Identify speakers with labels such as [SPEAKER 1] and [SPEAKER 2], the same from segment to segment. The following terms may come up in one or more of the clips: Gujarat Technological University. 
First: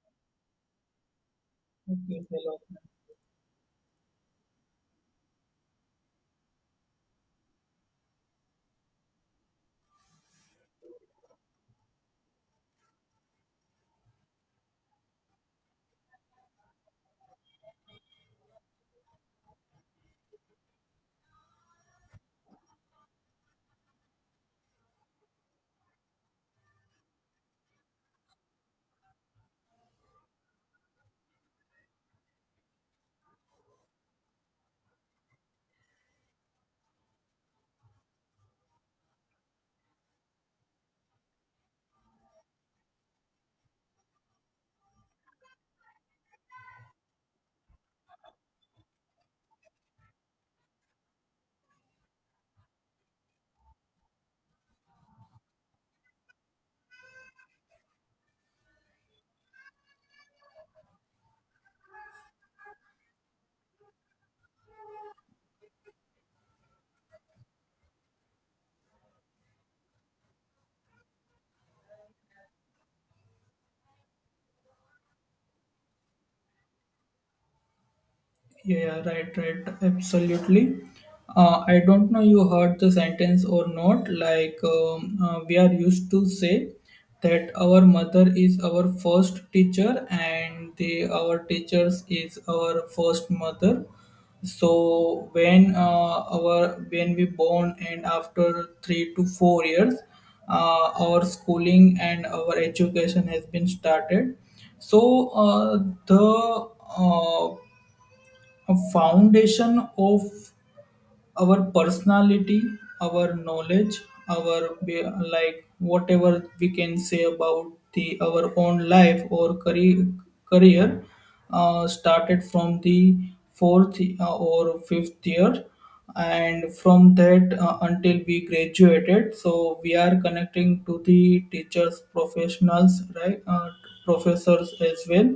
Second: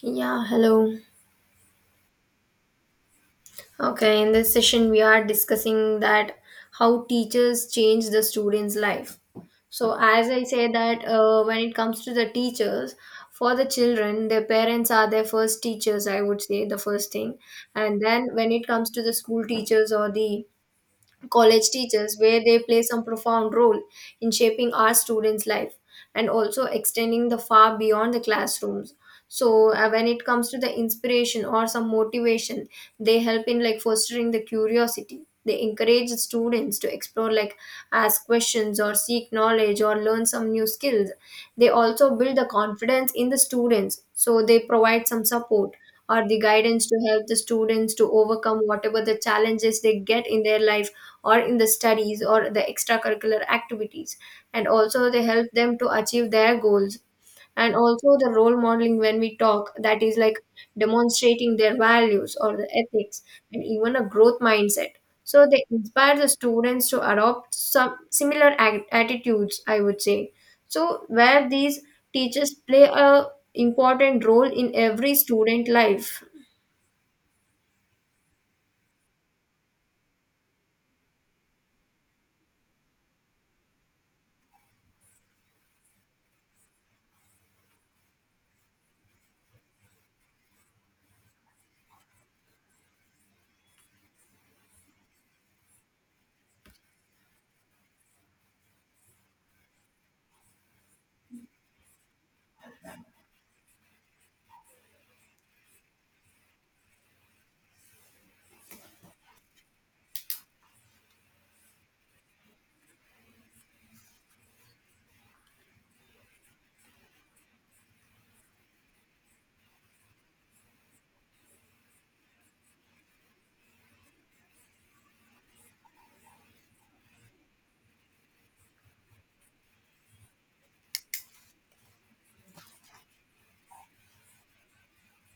[SPEAKER 1] Yeah, hello.
[SPEAKER 2] Entiendo.
[SPEAKER 1] Okay, in this session we are discussing that how teachers change the students' life. So as I say that, when it comes to the teachers, for the children, their parents are their first teachers, I would say the first thing. And then when it comes to the school teachers or the college teachers where they play some profound role in shaping our students life and also extending the far beyond the classrooms, so when it comes to the inspiration or some motivation, they help in like fostering the curiosity, they encourage the students to explore, like ask questions or seek knowledge or learn some new skills. They also build the confidence in the students, so they provide some support or the guidance to help the students to overcome whatever the challenges they get in their life or in the studies or the extracurricular activities, and also they help them to achieve their goals. And also the role modeling, when we talk, that is like demonstrating their values or the ethics and even a growth mindset, so they inspire the students to adopt some similar attitudes, I would say. So where these teachers play a important role in every student life.
[SPEAKER 2] Yeah, yeah, right, right, absolutely. I don't know you heard the sentence or not. We are used to say that our mother is our first teacher and the our teachers is our first mother. So when our when we born and after 3 to 4 years, our schooling and our education has been started. So the uh, a foundation of our personality, our knowledge, our be- like whatever we can say about the our own life or career started from the fourth or fifth year, and from that until we graduated, so we are connecting to the teachers, professionals, right, professors as well.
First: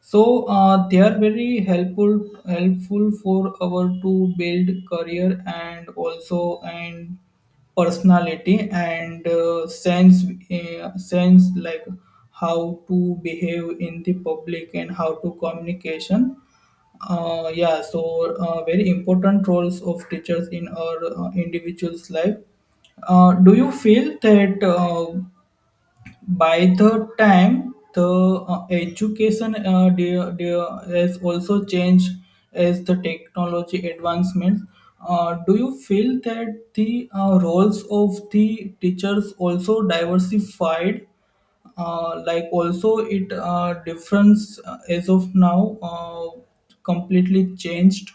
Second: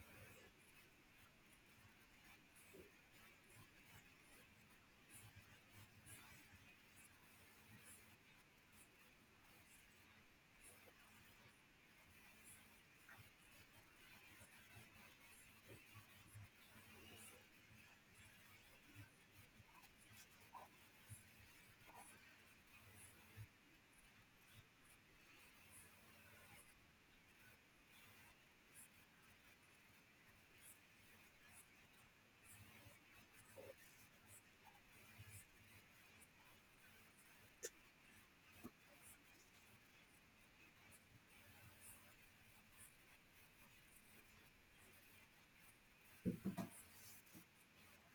[SPEAKER 2] So they are very helpful for our to build career and also and personality and sense like how to behave in the public and how to communication. Yeah, so very important roles of teachers in our individuals life. Do you feel that? By the time the education has also changed as the technology advancements, do you feel that the roles of the teachers also diversified, like also it difference as of now completely changed?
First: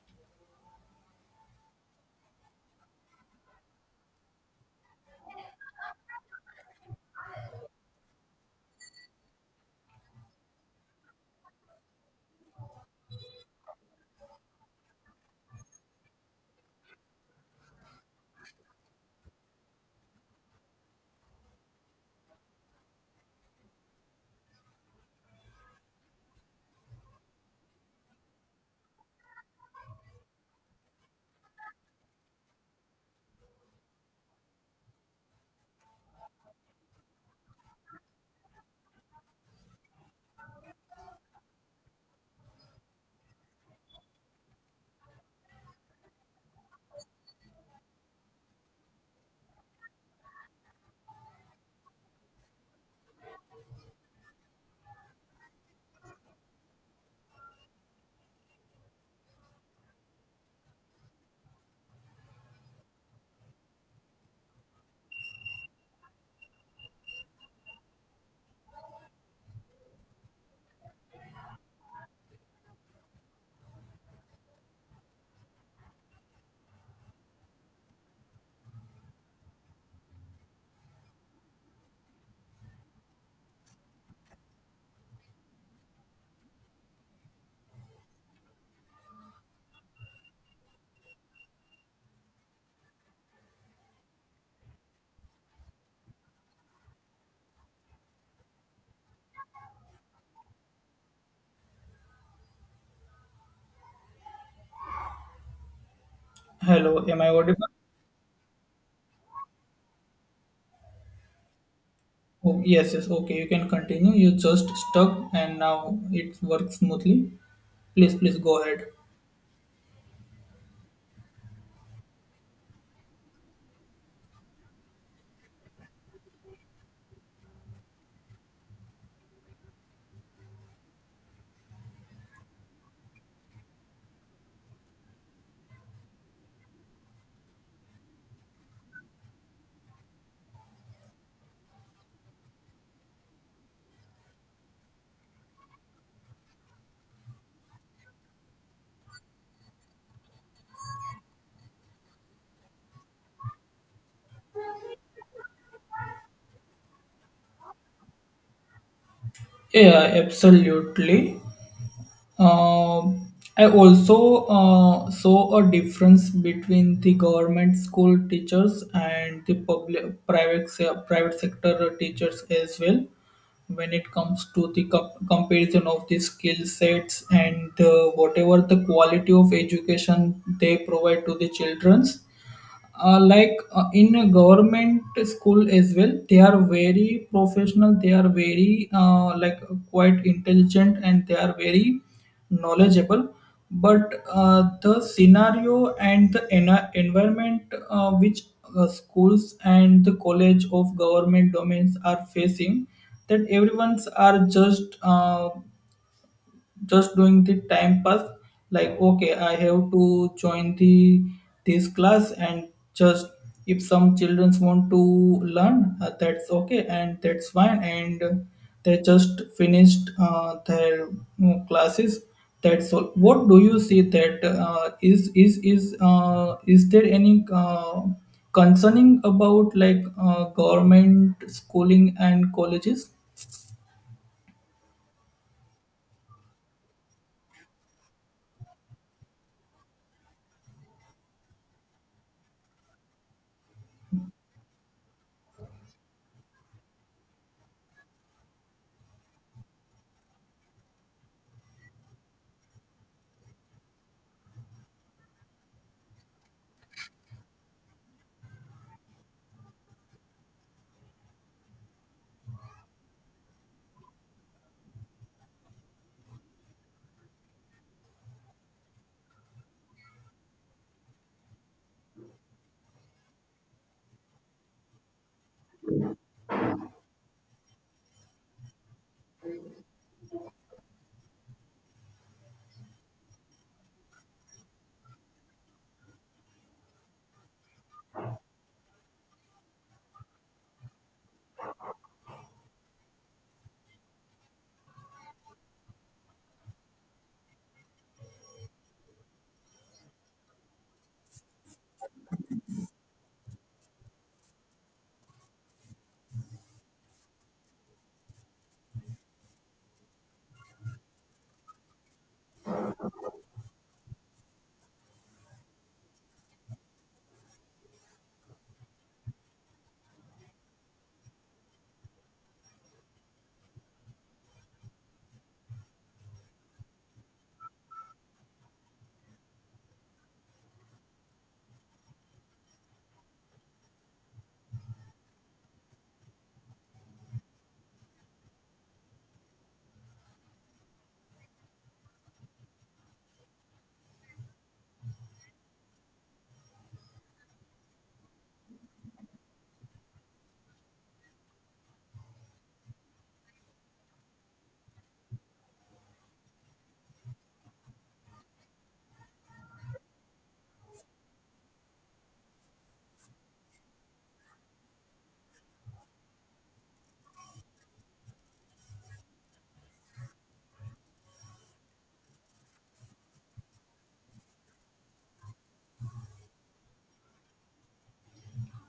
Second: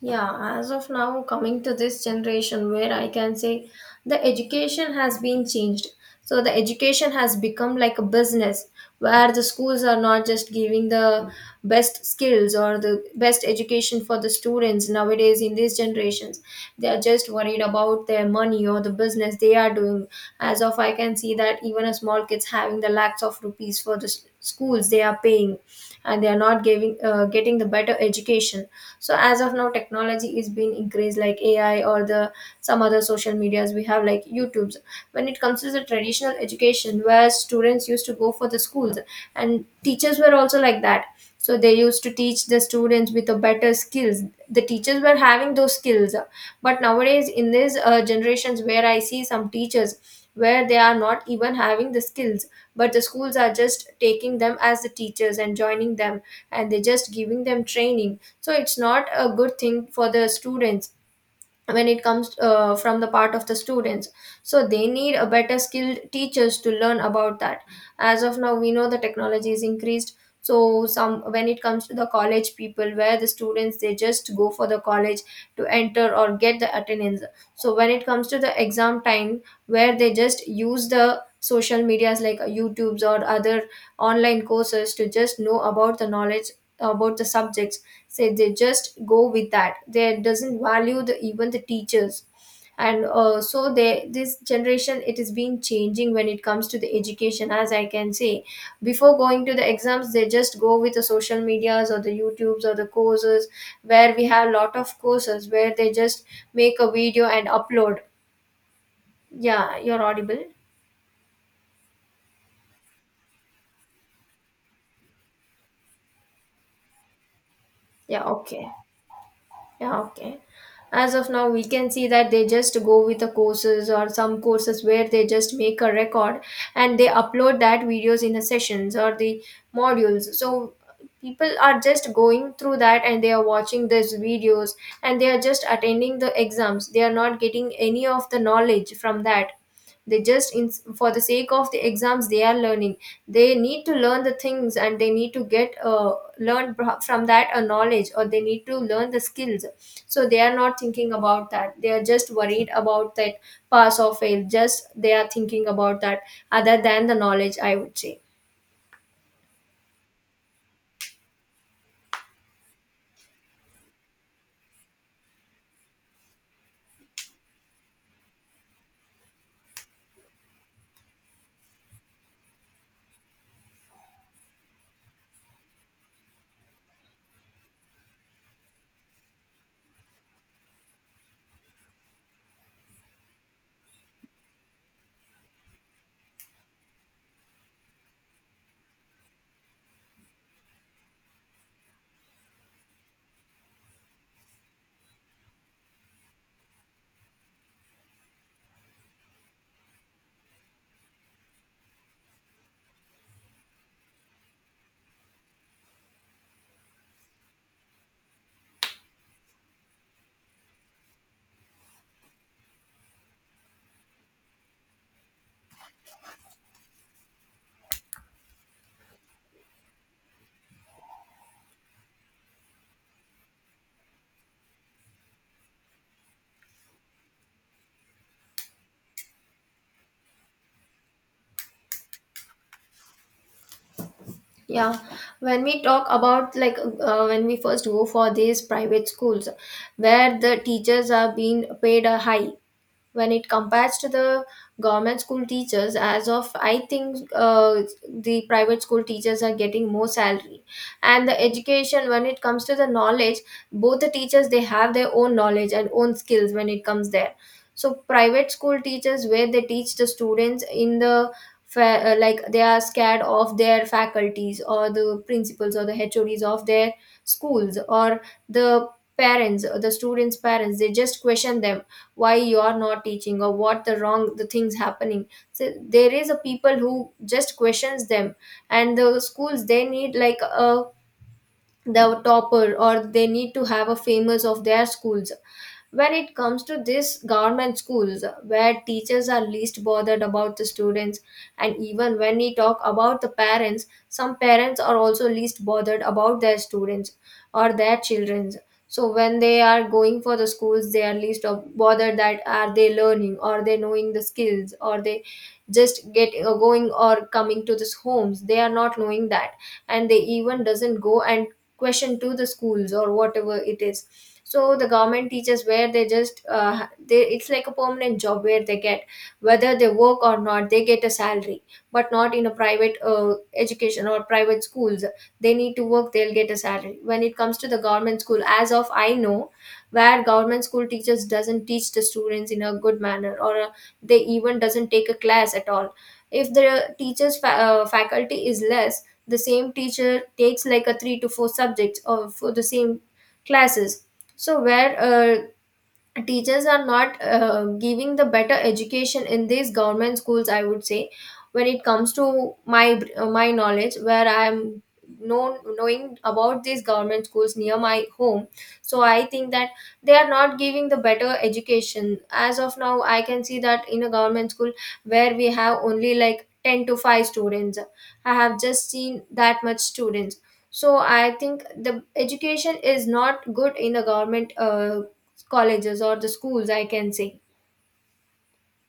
[SPEAKER 1] Yeah, as of now, coming to this generation where I can say the education has been changed. So the education has become like a business where the schools are not just giving the best skills or the best education for the students nowadays in these generations. They are just worried about their money or the business they are doing. As of I can see that even a small kids having the lakhs of rupees for the schools they are paying, and they are not giving getting the better education. So as of now technology is being increased, like AI or the some other social medias we have, like YouTubes. When it comes to the traditional education where students used to go for the schools and teachers were also like that, so they used to teach the students with the better skills, the teachers were having those skills. But nowadays in these generations where I see some teachers where they are not even having the skills, but the schools are just taking them as the teachers and joining them, and they're just giving them training, so it's not a good thing for the students when it comes from the part of the students. So they need a better skilled teachers to learn about that. As of now, we know the technology is increased. So some when it comes to the college people, where the students they just go for the college to enter or get the attendance. So when it comes to the exam time, where they just use the social medias, like YouTubes or other online courses, to just know about the knowledge about the subjects. Say they just go with that, they doesn't value the even the teachers, and so they this generation it is being changing when it comes to the education, as I can say. Before going to the exams, they just go with the social medias or the YouTubes or the courses, where we have lot of courses where they just make a
[SPEAKER 2] Hello, am
[SPEAKER 1] video
[SPEAKER 2] I
[SPEAKER 1] and
[SPEAKER 2] audible?
[SPEAKER 1] upload. Yeah, you're audible.
[SPEAKER 2] Oh, yes, yes, okay, you can continue. You just stuck and now it works smoothly. Please,
[SPEAKER 1] Yeah,
[SPEAKER 2] please go
[SPEAKER 1] okay.
[SPEAKER 2] ahead.
[SPEAKER 1] Yeah, okay. As of now, we can see that they just go with the courses or some courses where they just make a record, and they upload that videos in the sessions or the modules. So people are just going through that and they are watching these videos and they are just attending the exams. They are not getting any of the knowledge from that, they just for the sake of the exams they are learning, they need to learn the things and they need to get learn from that a knowledge, or they need to learn the skills. So they are not thinking about that, they are just worried about that pass or fail, just they are thinking about that other than the knowledge, I would say.
[SPEAKER 2] Yeah, absolutely. Um I also saw a difference between the government school teachers and the private sector teachers as well, when it comes to the comparison of the skill sets and whatever the quality of education they provide to the children. In a government school as well, they are very professional, they are very like quite intelligent and they are very knowledgeable. But the scenario and the environment which schools and the college of government domains are facing, that everyone's are just doing the time pass. Like okay, I have to join the this class and just, if some children want to learn, that's okay and that's fine, and they just finished their classes, that's all. What do you see that is there any concerning about like government schooling and colleges?
[SPEAKER 1] Yeah, when we talk about like when we first go for these private schools, where the teachers are being paid a high when it compares to the government school teachers, as of I think the private school teachers are getting more salary. And the education when it comes to the knowledge, both the teachers they have their own knowledge and own skills when it comes there. So private school teachers where they teach the students in the like they are scared of their faculties or the principals or the HODs of their schools or the parents or the students parents, they just question them why you are not teaching or what the wrong the things happening. So there is a people who just questions them, and the schools they need like a the topper or they need to have a famous of their schools. When it comes to this government schools where teachers are least bothered about the students, and even when we talk about the parents, some parents are also least bothered about their students or their children's. So when they are going for the schools, they are least of bothered that are they learning, are they knowing the skills, or they just getting or going or coming to this homes, they are not knowing that, and they even doesn't go and question to the schools or whatever it is. So the government teachers where they it's like a permanent job where they get, whether they work or not, they get a salary, but not in a private education or private schools, they need to work, they'll get a salary. When it comes to the government school, as of I know, where government school teachers doesn't teach the students in a good manner, or they even doesn't take a class at all. If the teachers faculty is less, the same teacher takes like a three to four subjects or for the same classes. So where teachers are not giving the better education in these government schools, I would say. When it comes to my knowledge, where I am known knowing about these government schools near my home, so I think that they are not giving the better education. As of now, I can see that in a government school where we have only like 10 to 5 students, I have just seen that much students. So I think the education is not good in a government colleges or the schools, I can say.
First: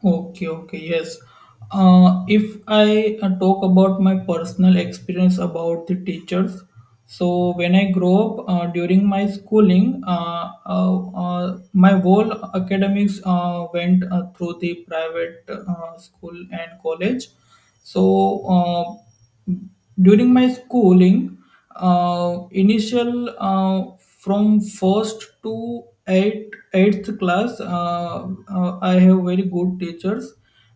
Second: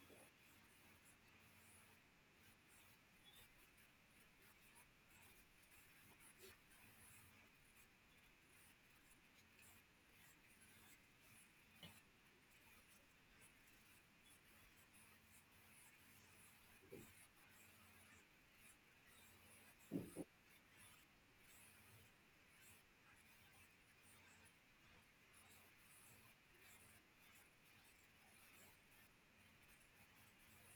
[SPEAKER 2] Okay, okay, yes. If I talk about my personal experience about the teachers, so when I grow up during my schooling, my whole academics went through the private school and college. So uh, during my schooling, initial from first to eighth class, I have very good teachers.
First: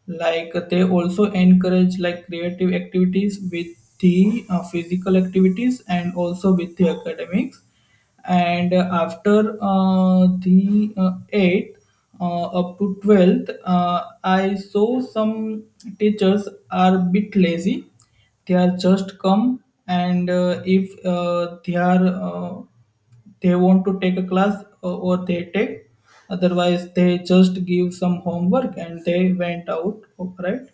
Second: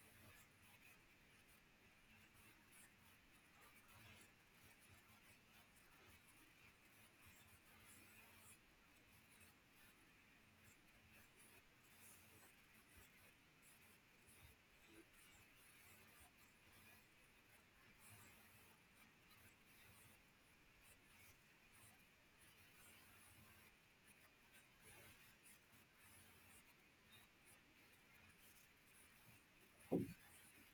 [SPEAKER 2] Like they also encourage like creative activities with the physical activities and also with the academics. And after the 8th up to 12th, I saw some teachers are bit lazy. They are just come, and if they are they want to take a class, or they take, otherwise they just give some homework and they went out, right.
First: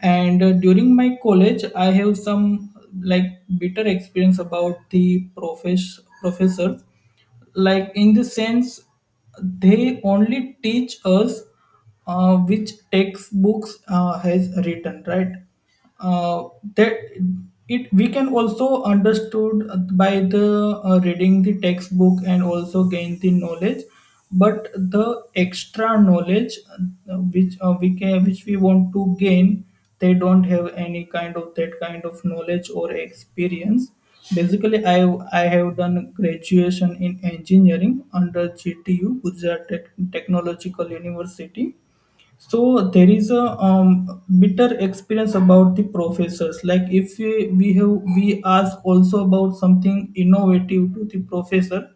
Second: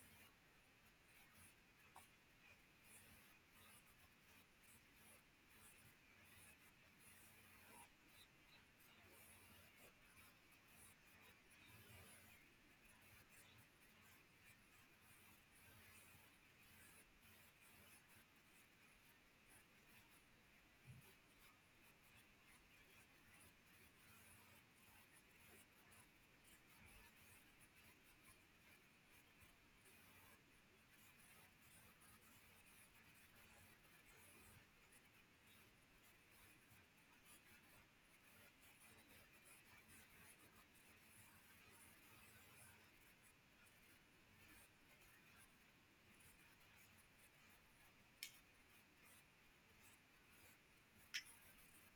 [SPEAKER 2] And during my college I have some like bitter experience about the professors. Like in the sense, they only teach us which textbooks has written, right. Uh, that it we can also understood by the reading the textbook and also gain the knowledge. But the extra knowledge which we can, which we want to gain, they don't have any kind of that kind of knowledge or experience. Basically, I have done graduation in engineering under gtu, gujarat technological university. So there is a bitter experience about the professors. Like if we have we ask also about something innovative to the professor,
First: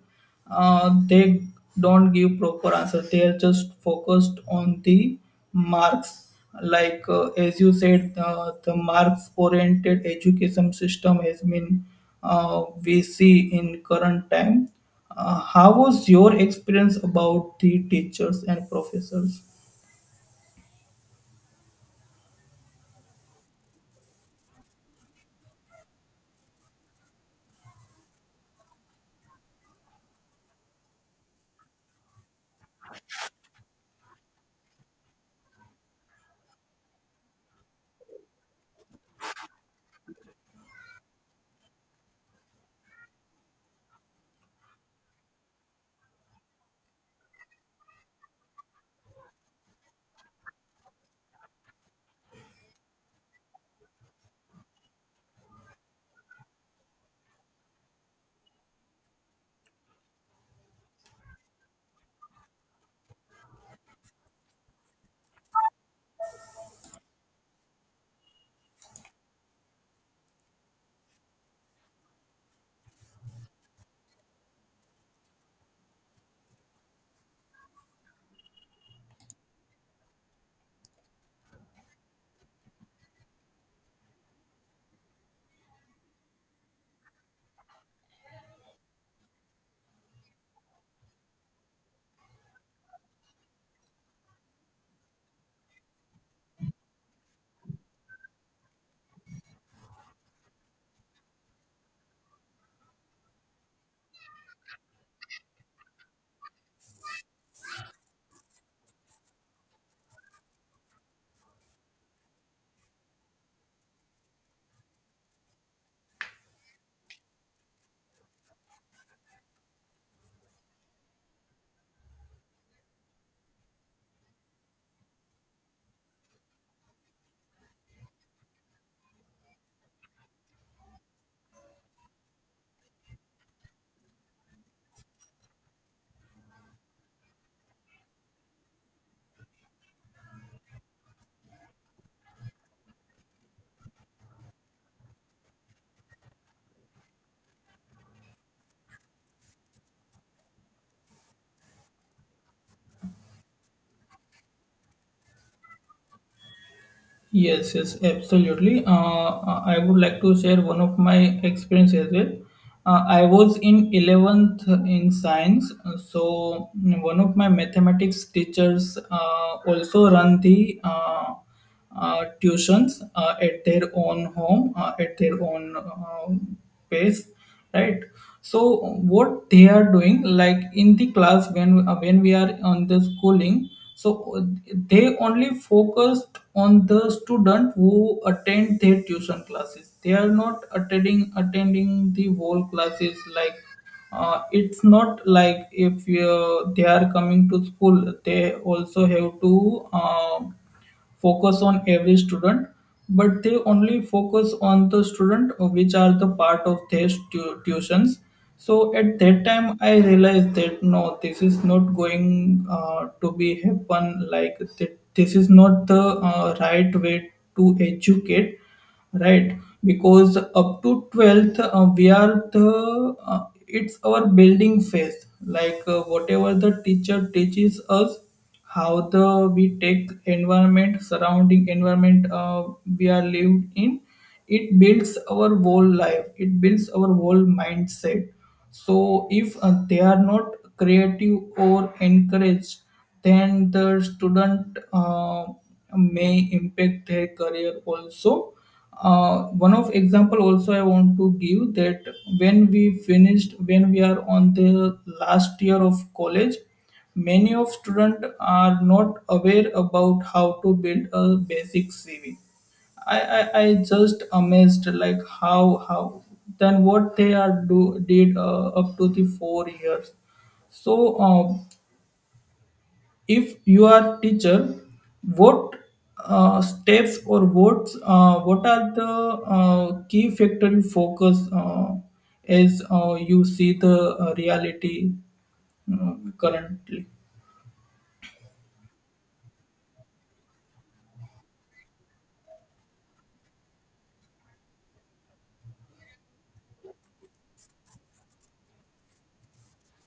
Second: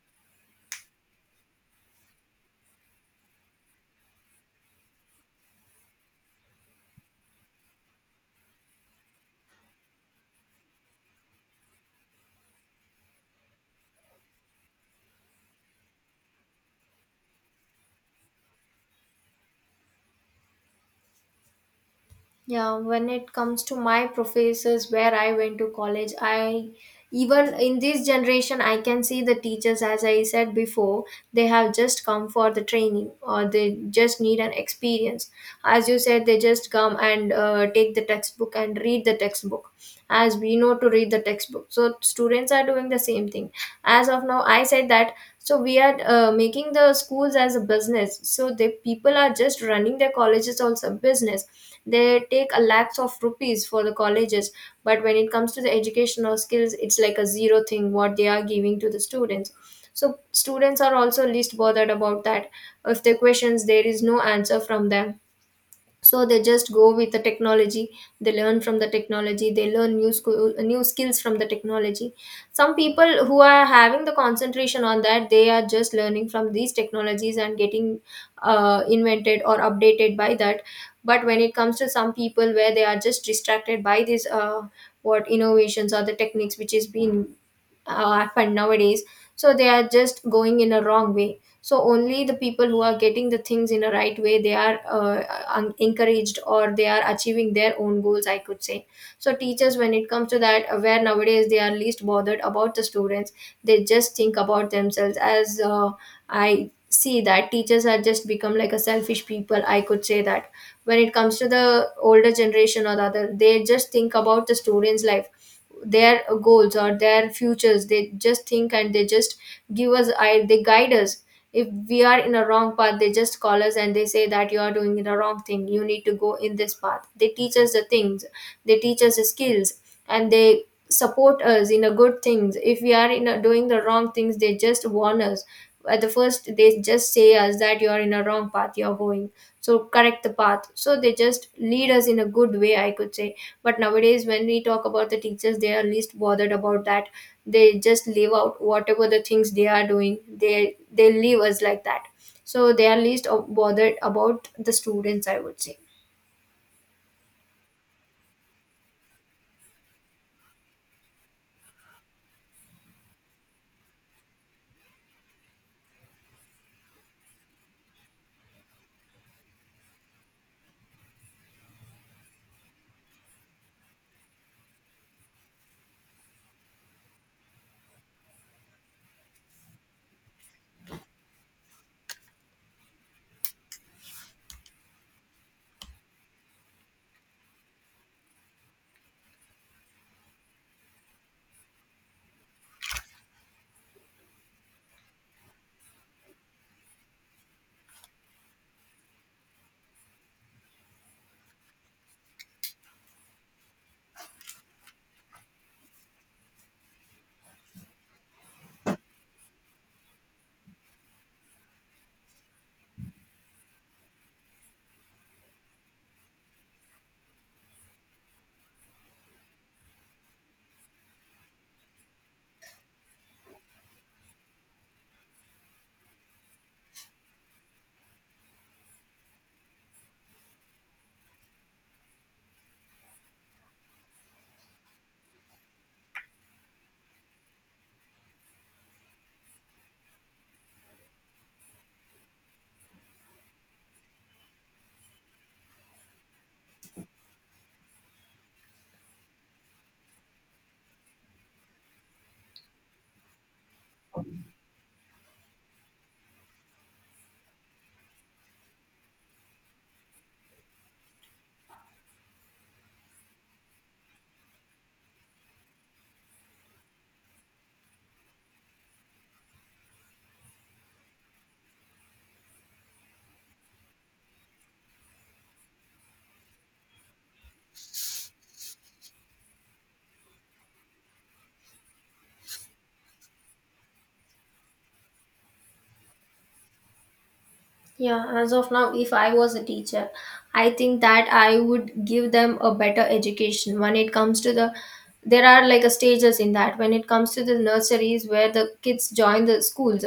[SPEAKER 2] they don't give proper answer. They are just focused on the marks. Like as you said, the marks oriented education system has been we see in current time. How was your experience about the teachers and professors?
[SPEAKER 1] Yeah, when it comes to my professors where I went to college, I, even in this generation, I can see the teachers, as I said before, they have just come for the training or they just need an experience. As you said, they just come and take the textbook and read the textbook. As we know to read the textbook, so students are doing the same thing. As of now, I said that so we are making the schools as a business. So the people are just running their colleges also business, they take a lakhs of rupees for the colleges, but when it comes to the educational skills it's like a zero thing what they are giving to the students. So students are also least bothered about that, if the questions there is no answer from them. So they just go with the technology, they learn from the technology, they learn new skills from the technology. Some people who are having the concentration on that, they are just learning from these technologies and getting invented or updated by that. But when it comes to some people where they are just distracted by these what innovations or the techniques which is being happened nowadays, so they are just going in a wrong way. So only the people who are getting the things in a right way, they are encouraged or they are achieving their own goals, I could say. So teachers when it comes to that, where nowadays they are least bothered about the students, they just think about themselves. As I see that teachers are just become like a selfish people, I could say that. When it comes to the older generation or the other, they just think about the students life, their goals or their futures, they just think and they just give us, I they guide us. If we are in a wrong path, they just call us and they say that you are doing the wrong thing, you need to go in this path, they teach us the things, they teach us the skills, and they support us in a good things. If we are doing the wrong things, they just warn us at the first, they Just say us that you're in a wrong path you're going. So correct the path. So they just lead us in a good way, I could say. But nowadays when we talk about the teachers, they are least bothered about that. They just leave out whatever the things they are doing. They leave us like that. So they are least bothered about the students, I would say.
[SPEAKER 2] Yes, yes, absolutely. I would like to share one of my experience as well. I was in 11th in science, so one of my mathematics teachers also run the tuitions at their own home, at their own pace, right. So what they are doing, like in the class, when we are on the schooling, so uh, they only focused on the student who attend their tuition classes. They are not attending the whole classes. Like it's not like if they are coming to school, they also have to uh, focus on every student. But they only focus on the student which are the part of their tuitions. So at that time I realized that no, this is not going to be happen like that. This is not the right way to educate, right. Because up to 12th, we are the it's our building phase. Like whatever the teacher teaches us, how the we take environment, surrounding environment we are lived in, it builds our whole life, it builds our whole mindset. So if they are not creative or encouraged, then the student may impact their career also. One of example also I want to give that, when we finished, when we are on the last year of college, many of student are not aware about how to build a basic cv. I just amazed like how then what they are do did up to the 4 years. So if you are teacher, what steps or what are the key factor you focus as you see the reality uh, currently?
[SPEAKER 1] Yeah, as of now, if I was a teacher, I think that I would give them a better education when it comes to the there are like a stages in that. When it comes to the nurseries where the kids join the schools,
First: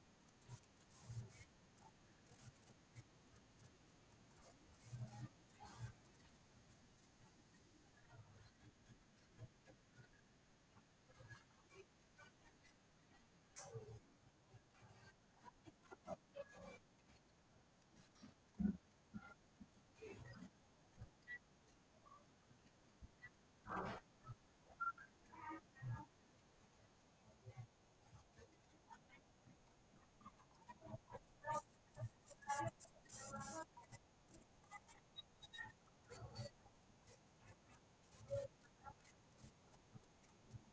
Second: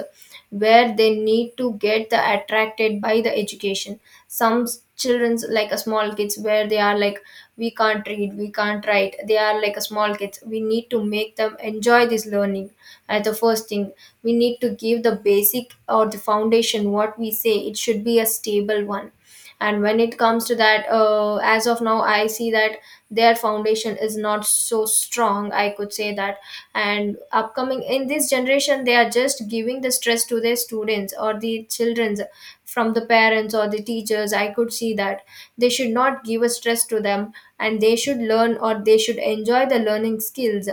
[SPEAKER 1] where they need to get the attracted by the education. Some children's like a small kids, where they are like we can't read, we can't write, they are like a small kids, we need to make them enjoy this learning at the first thing. We need to give the basic or the foundation, what we say, it should be a stable one. And when it comes to that, as of now I see that their foundation is not so strong, I could say that. And upcoming in this generation, they are just giving the stress to their students or the children's from the parents or the teachers, I could see that. They should not give a stress to them, and they should learn or they should enjoy the learning skills.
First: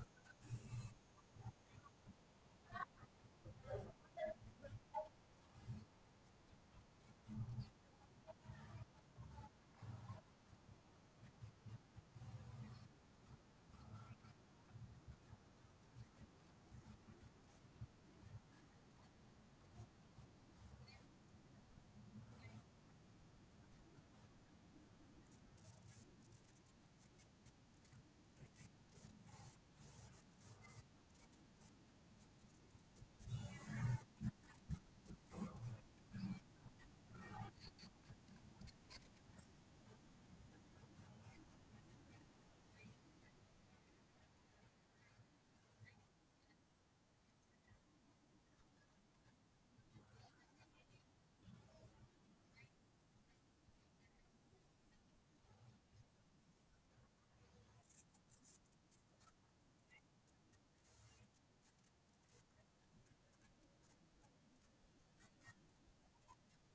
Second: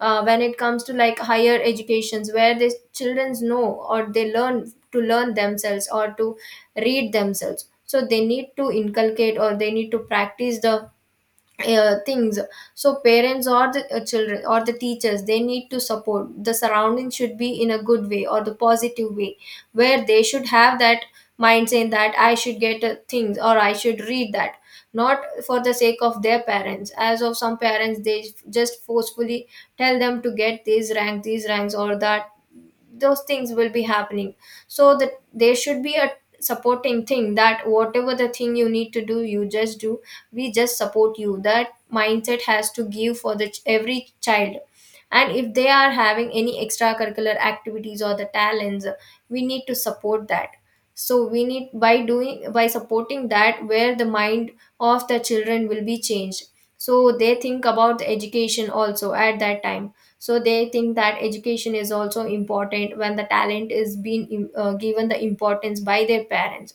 [SPEAKER 1] When it comes to like higher educations, where the children know or they learn to learn themselves or to read themselves, so they need to inculcate or they need to practice the things. So parents or the children or the teachers, they need to support. The surrounding should be in a good way or the positive way, where they should have that mind saying that I should get things or I should read that. Not for the sake of their parents, as of some parents, they just forcefully tell them to get these ranks, these ranks, or that those things will be happening. So that there should be a supporting thing, that whatever the thing you need to do, you just do, we just support you. That mindset has to give for the every child. And if they are having any extracurricular activities or the talents, we need to support that. So we need by doing, by supporting that, where the mind of the children will be changed. So they think about the education also at that time. So they think that education is also important when the talent is being given the importance by their parents.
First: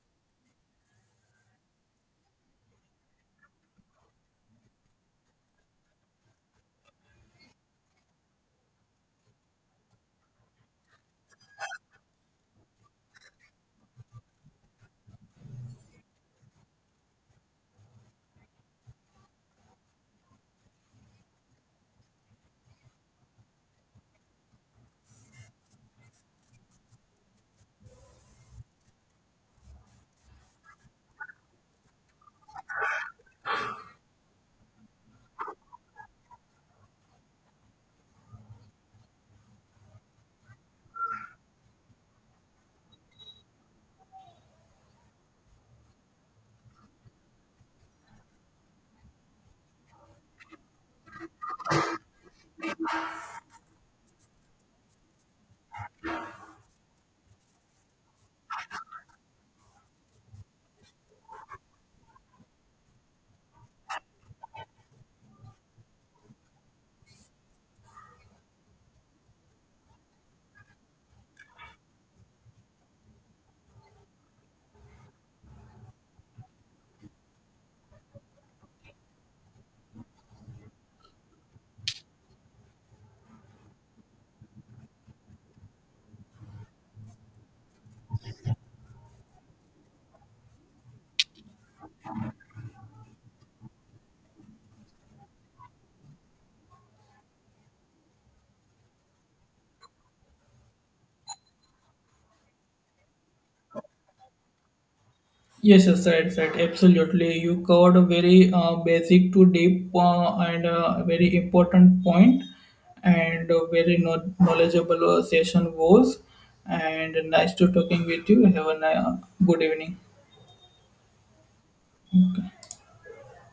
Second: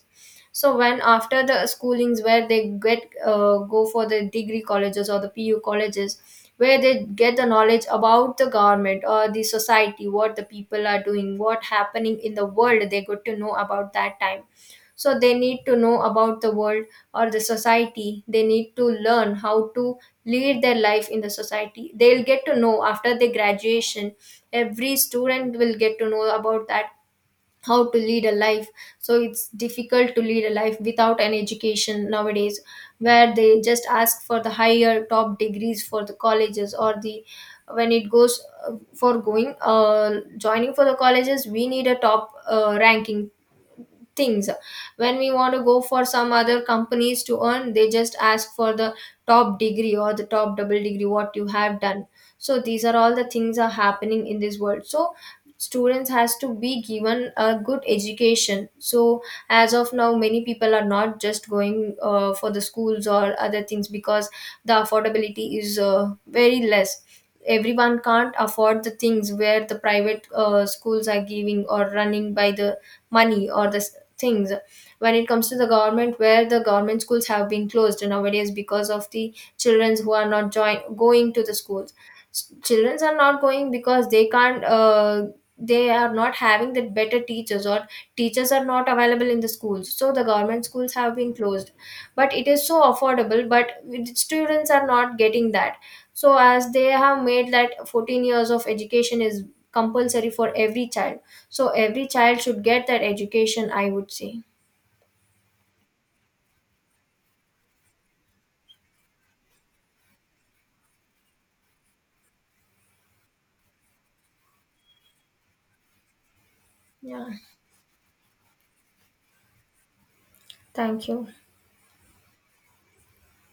[SPEAKER 1] So when after the schoolings, where they get go for the degree colleges or the PU colleges, where they get the knowledge about the government or the society, what the people are doing, what happening in the world, they got to know about that time. So they need to know about the world or the society. They need to learn how to lead their life in the society. They'll get to know after the graduation. Every student will get to know about that, how to lead a life. So it's difficult to lead a life without an education nowadays, where they just ask for the higher top degrees for the colleges or the when it goes for going joining for the colleges, we need a top ranking things. When we want to go for some other companies to earn, they just ask for the top degree or the top double degree what you have done. So these are all the things are happening in this world. So students has to be given a good education. So as of now many people are not just going for the schools or other things because the affordability is very less. Everyone can't afford the things, where the private schools are giving or running by the money or the things. When it comes to the government, where the government schools have been closed nowadays because of the children who are not join going to the schools. Children are not going because they can't, they are not having the better teachers, or teachers are not available in the schools, so the government schools have been closed. But it is so affordable, but students are not getting that. So as they have made that 14 years of education is compulsory for every child, so every child should get that education, I would say.
[SPEAKER 2] Yes, yes, right, right. Absolutely. You covered a very basic to deep and very important point, and a very knowledgeable session was. And
[SPEAKER 1] Yeah.
[SPEAKER 2] nice to talking with you. Have a good evening.
[SPEAKER 1] Thank you.